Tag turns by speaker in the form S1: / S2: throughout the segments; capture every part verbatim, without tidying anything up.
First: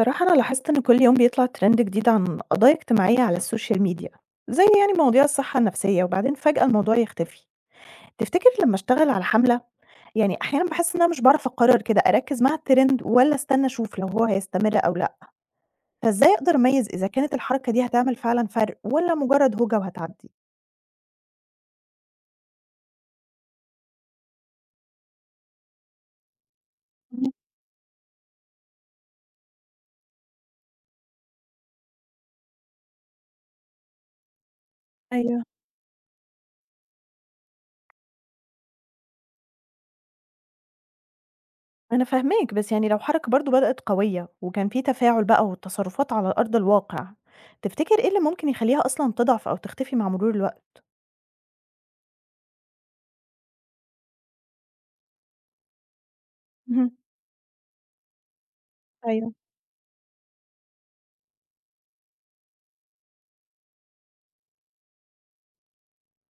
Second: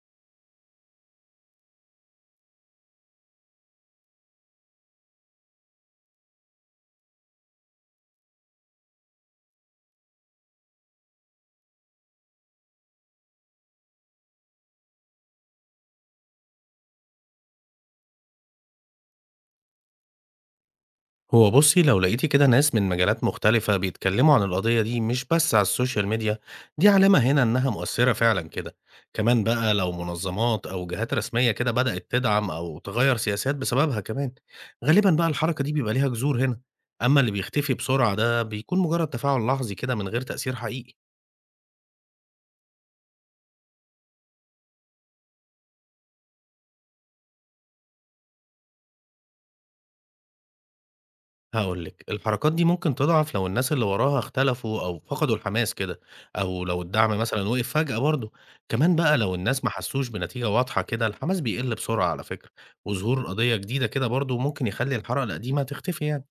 S1: صراحة أنا لاحظت إن كل يوم بيطلع ترند جديد عن قضايا اجتماعية على السوشيال ميديا زي يعني مواضيع الصحة النفسية وبعدين فجأة الموضوع يختفي. تفتكر لما أشتغل على حملة، يعني أحيانا بحس إن أنا مش بعرف أقرر كده أركز مع الترند ولا أستنى أشوف لو هو هيستمر أو لأ، فإزاي أقدر أميز إذا كانت الحركة دي هتعمل فعلا فرق ولا مجرد هوجة وهتعدي؟
S2: هو بُصّي، لو لقيتِ كده ناس من مجالات مختلفة بيتكلّموا عن القضية دي مش بس على السوشيال ميديا، دي علامة
S1: مم.
S2: هنا إنّها مؤثّرة فعلًا كده. كمان بقى لو منظّمات أو جهات رسمية كده بدأت تدعم أو تغيّر سياسات بسببها كمان، غالبًا بقى
S1: ايوه،
S2: الحركة دي بيبقى ليها جذور هنا. أمّا اللي بيختفي بسرعة ده بيكون مجرّد تفاعل لحظي كده من غير تأثير حقيقي.
S1: أنا فاهماك، بس يعني لو حركة برضو بدأت قوية وكان في تفاعل بقى والتصرفات على أرض الواقع، تفتكر إيه اللي ممكن يخليها أصلا تضعف أو تختفي مع مرور الوقت؟
S2: هاقول لِك، الحركات دي ممكن تضعف لو الناس اللي وراها اختلفوا أو فقدوا الحماس كده، أو لو الدعم مثلًا وقف فجأة برضه، كمان بقى
S1: أيوه.
S2: لو الناس ما حسوش بنتيجة واضحة كده الحماس بيقل بسرعة على فكرة، وظهور قضية جديدة كده برضه ممكن يخلي الحركة القديمة تختفي يعني.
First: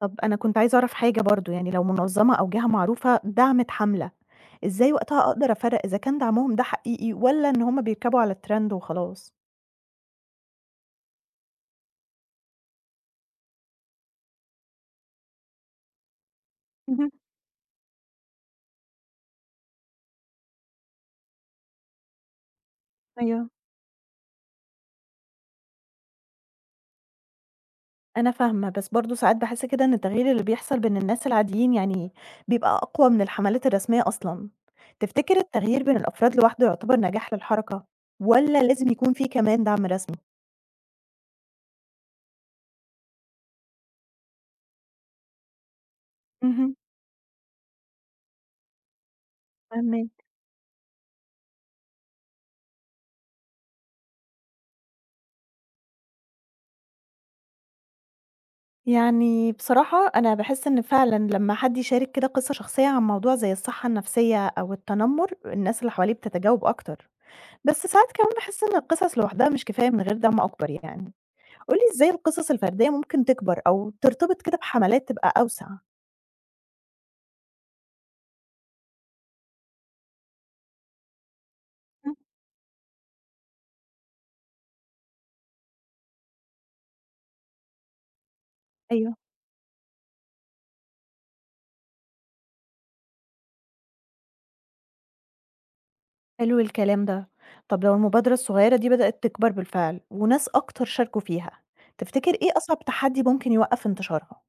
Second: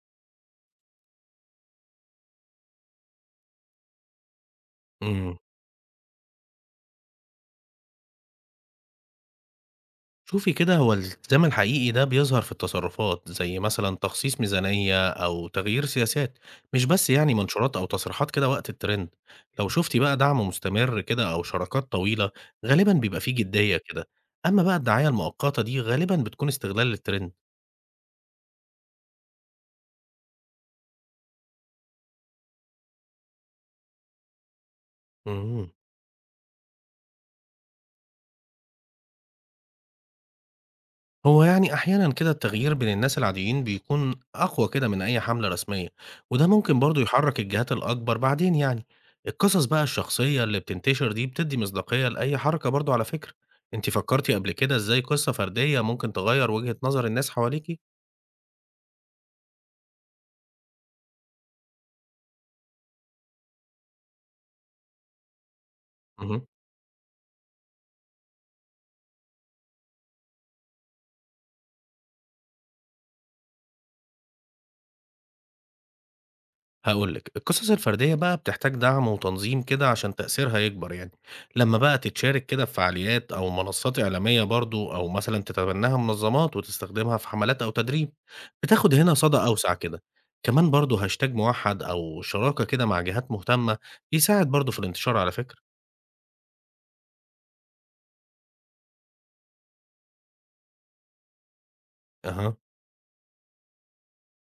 S1: طب أنا كنت عايزة أعرف حاجة برضه، يعني لو منظمة أو جهة معروفة دعمِت حملة، إزاي وقتها
S2: إمم.
S1: أقدر أفرّق إذا كان دعمهم ده حقيقي والّا إن هُم بيركبوا على الtrend وخلاص؟
S2: شوفي كده هو الالتزام الحقيقي ده بيظهر في التصرفات زي مثلا تخصيص ميزانية أو تغيير سياسات مش بس
S1: اهم،
S2: يعني منشورات أو تصريحات كده وقت الترند. لو شفتي بقى دعم مستمر كده أو شراكات طويلة غالبا بيبقى فيه
S1: أيوه.
S2: جدية كده. أما بقى الدعاية المؤقتة دي غالبا بتكون استغلال للترند.
S1: أنا فاهمة، بس برضه ساعات باحس كده إن التغيير اللي بيحصل بين الناس العاديين يعني بيبقى أقوى من الحملات الرسمية أصلًا. تفتكري
S2: مم.
S1: التغيير بين الأفراد لوحده يعتبر نجاح للحركة والّا لازم يكون في كمان دعم رسمي؟
S2: هو يعني أحيانا كده التغيير بين الناس العاديين بيكون أقوى كده من أي حملة رسمية، وده
S1: اهم،
S2: ممكن برضو يحرك الجهات الأكبر بعدين يعني. القصص بقى
S1: فاهماك.
S2: الشخصية اللي بتنتشر دي بتدي مصداقية لأي حركة برضو على فكرة. أنت فكرتي قبل كده إزاي قصة فردية ممكن تغير وجهة نظر الناس حواليكي؟
S1: يعني بصراحة أنا باحس إن فعلًا لمّا حد يشارك كده قصة شخصية عن موضوع زي الصحة النفسية أو التنمر، الناس اللي حواليه
S2: مهم.
S1: بتتجاوب أكتر، بس ساعات كمان باحس إن القصص لوحدها مش كفاية من غير دعم أكبر يعني، قُل لي إزاي القصص الفردية ممكن تكبر أو ترتبط كده بحملات تبقى أوسع؟
S2: هاقول لِك، القصص الفردية بقى بتحتاج دعم وتنظيم كده عشان تأثيرها يكبر يعني، لمّا بقى
S1: إمم.
S2: تتشارك كده في فعاليات أو منصات إعلامية برضه، أو مثلًا تتبناها منظمات وتستخدمها في حملات أو تدريب، بتاخد هنا
S1: أيوه،
S2: صدى أوسع كده، كمان برضه هاشتاج موحد أو شراكة كده مع جهات مهتمة بيساعد برضه في الانتشار على فكرة.
S1: حلو الكلام ده. طب لو المبادرة الصغيرة دي بدأت تكبر بالفعل وناس أكتر شاركوا فيها، تفتكر إيه
S2: أها.
S1: أصعب تحدي ممكن يوقف انتشارها؟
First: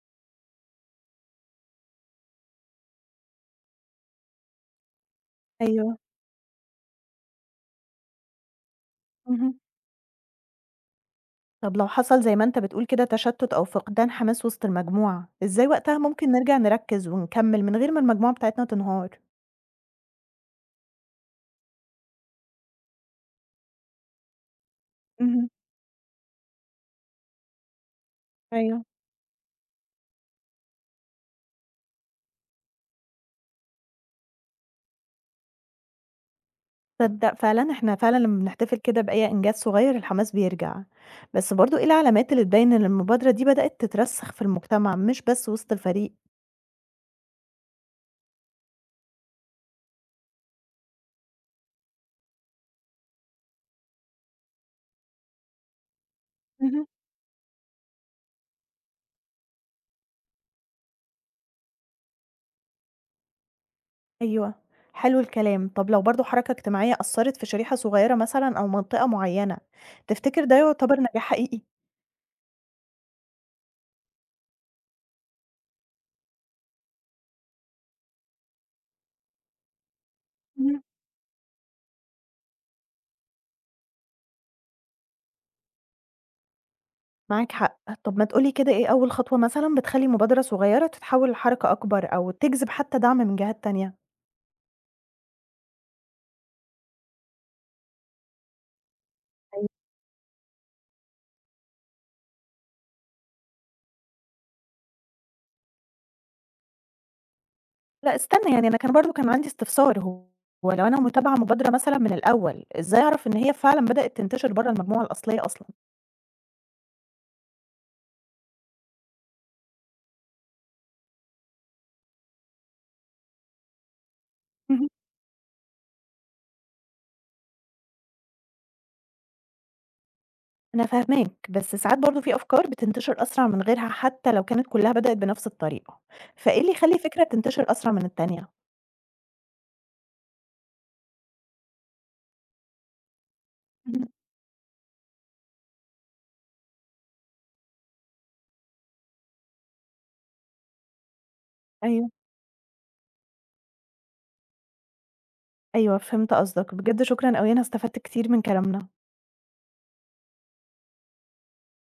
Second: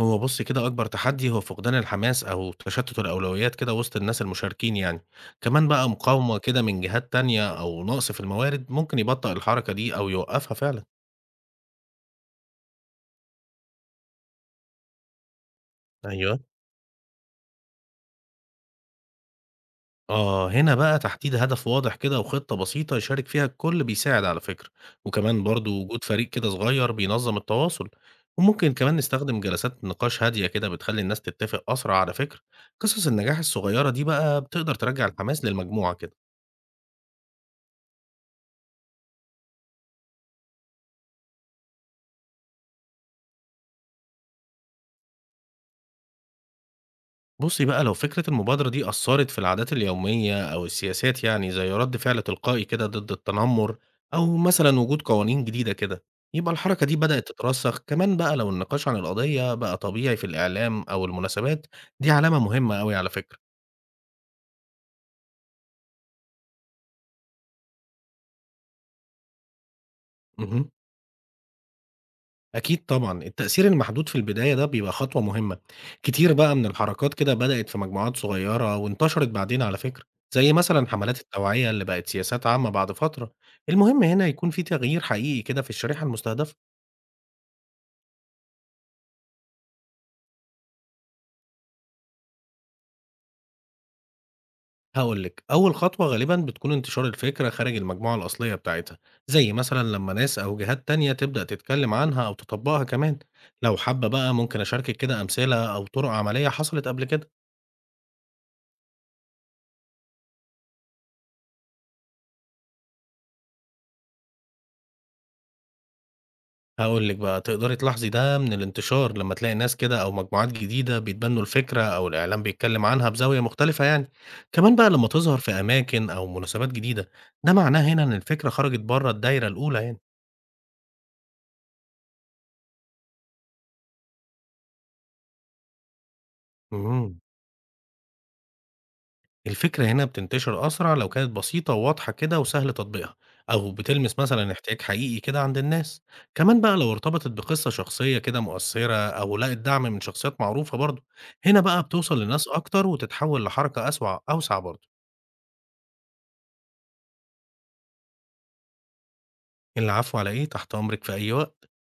S2: هو بُص كده أكبر تحدي هو فقدان الحماس أو تشتُّت الأولويات كده وسط الناس المشاركين يعني، كمان بقى
S1: أيوه،
S2: مقاومة كده من جهات تانية أو نقص في الموارد ممكن يبطّئ
S1: اهم.
S2: الحركة دي أو يوقّفها فعلًا.
S1: طب لو حصل زي ما أنت بتقول كده تشتت أو فقدان حماس وسط المجموعة، إزاي وقتها ممكن
S2: أيوه.
S1: نرجع نركز ونكمل من غير ما المجموعة بتاعتنا تنهار؟
S2: آه، هنا بقى تحديد هدف واضح كده وخطة بسيطة يشارك فيها الكل بيساعد على فكرة، وكمان
S1: اهم،
S2: برضه وجود فريق كده صغير بينظّم التواصل، وممكن
S1: أيوه.
S2: كمان نستخدم جلسات نقاش هادية كده بتخلّي الناس تتّفق أسرع على فكرة، قصص النجاح الصغيرة دي بقى بتقدر ترجّع الحماس للمجموعة كده.
S1: تصدق فعلًا إحنا فعلًا لما بنحتفل كده بأي إنجاز صغير الحماس بيرجع، بس برضه إيه العلامات اللي تبين إن المبادرة دي بدأت تترسخ في المجتمع مش بس وسط الفريق؟
S2: بُصّي بقى، لو فكرة المبادرة دي أثّرت في العادات اليومية أو السياسات يعني زي رَد فعل تلقائي كده ضد التنمر أو مثلًا وجود قوانين جديدة كده، يبقى الحركة
S1: اهم.
S2: دي بدأت تترسّخ. كمان بقى لو النقاش عن القضية بقى طبيعي في الإعلام أو المناسبات، دي علامة مهمة أوي على فكرة.
S1: أيوه، حلو الكلام. طب لو برضه حركة اجتماعية أثرت في شريحة صغيرة مثلًا أو منطقة معينة، تفتكر ده
S2: اهم.
S1: يعتبر نجاح حقيقي؟
S2: أكيد طبعًا، التأثير المحدود في البداية ده بيبقى خطوة مهمة، كتير بقى من الحركات كده بدأت في مجموعات صغيرة وانتشرت بعدين على فكرة، زي مثلًا حملات التوعية اللي بقت سياسات عامة بعد فترة، المهم هنا يكون في تغيير حقيقي كده في الشريحة المستهدفة،
S1: معاك حق. طب ما تقول لي كده إيه أول خطوة مثلًا بتخلّي مبادرة صغيرة تتحول لحركة أكبر أو تجذب حتى دعم من جهات تانية؟
S2: هاقول لِك أول خطوة غالبًا بتكون انتشار الفكرة خارج المجموعة الأصلية بتاعتها، زي
S1: أيوه.
S2: مثلًا لما ناس أو جهات تانية تبدأ تتكلم عنها أو تطبقها كمان، لو حابة بقى ممكن أشاركِك كده أمثلة أو طرق عملية حصلت قبل كده.
S1: لأ استنى، يعني أنا كان برضه كان عندي استفسار. هو هو لو أنا متابعة مبادرة مثلًا من الأول، إزاي أعرف إن هي فعلًا بدأت تنتشر برّه المجموعة الأصلية أصلًا؟
S2: هاقول لِك بقى، تقدري تلاحظي ده من الانتشار، لمّا تلاقي ناس كده أو مجموعات جديدة بيتبنوا الفكرة أو الإعلام بيتكلم عنها بزاوية مختلفة يعني، كمان
S1: اهم.
S2: بقى لمّا تظهر في أماكن أو مناسبات جديدة، ده معناه هنا إن الفكرة خرجت برّه الدايرة الأولى يعني.
S1: أنا فاهماك، بس ساعات برضه في أفكار بتنتشر أسرع من غيرها حتى لو كانت كلها بدأت بنفس الطريقة، فإيه اللي يخلّي
S2: إمم.
S1: فكرة تنتشر أسرع من التانية؟
S2: الفكرة هنا بتنتشر أسرع لو كانت بسيطة وواضحة كده وسهل تطبيقها، أو
S1: اهم،
S2: بتلمس مثلًا احتياج حقيقي كده عند الناس، كمان بقى لو ارتبطت بقصة شخصية كده مؤثرة أو لقت دعم من شخصيات معروفة برضه، هنا بقى
S1: أيوه.
S2: بتوصل لناس أكتر وتتحول لحركة أسوع أوسع برضه.
S1: أيوه فهمت قصدك، بجد شكرًا أوي أنا استفدت كتير من كلامنا.
S2: العفو على إيه، تحت أمرِك في أي وقت.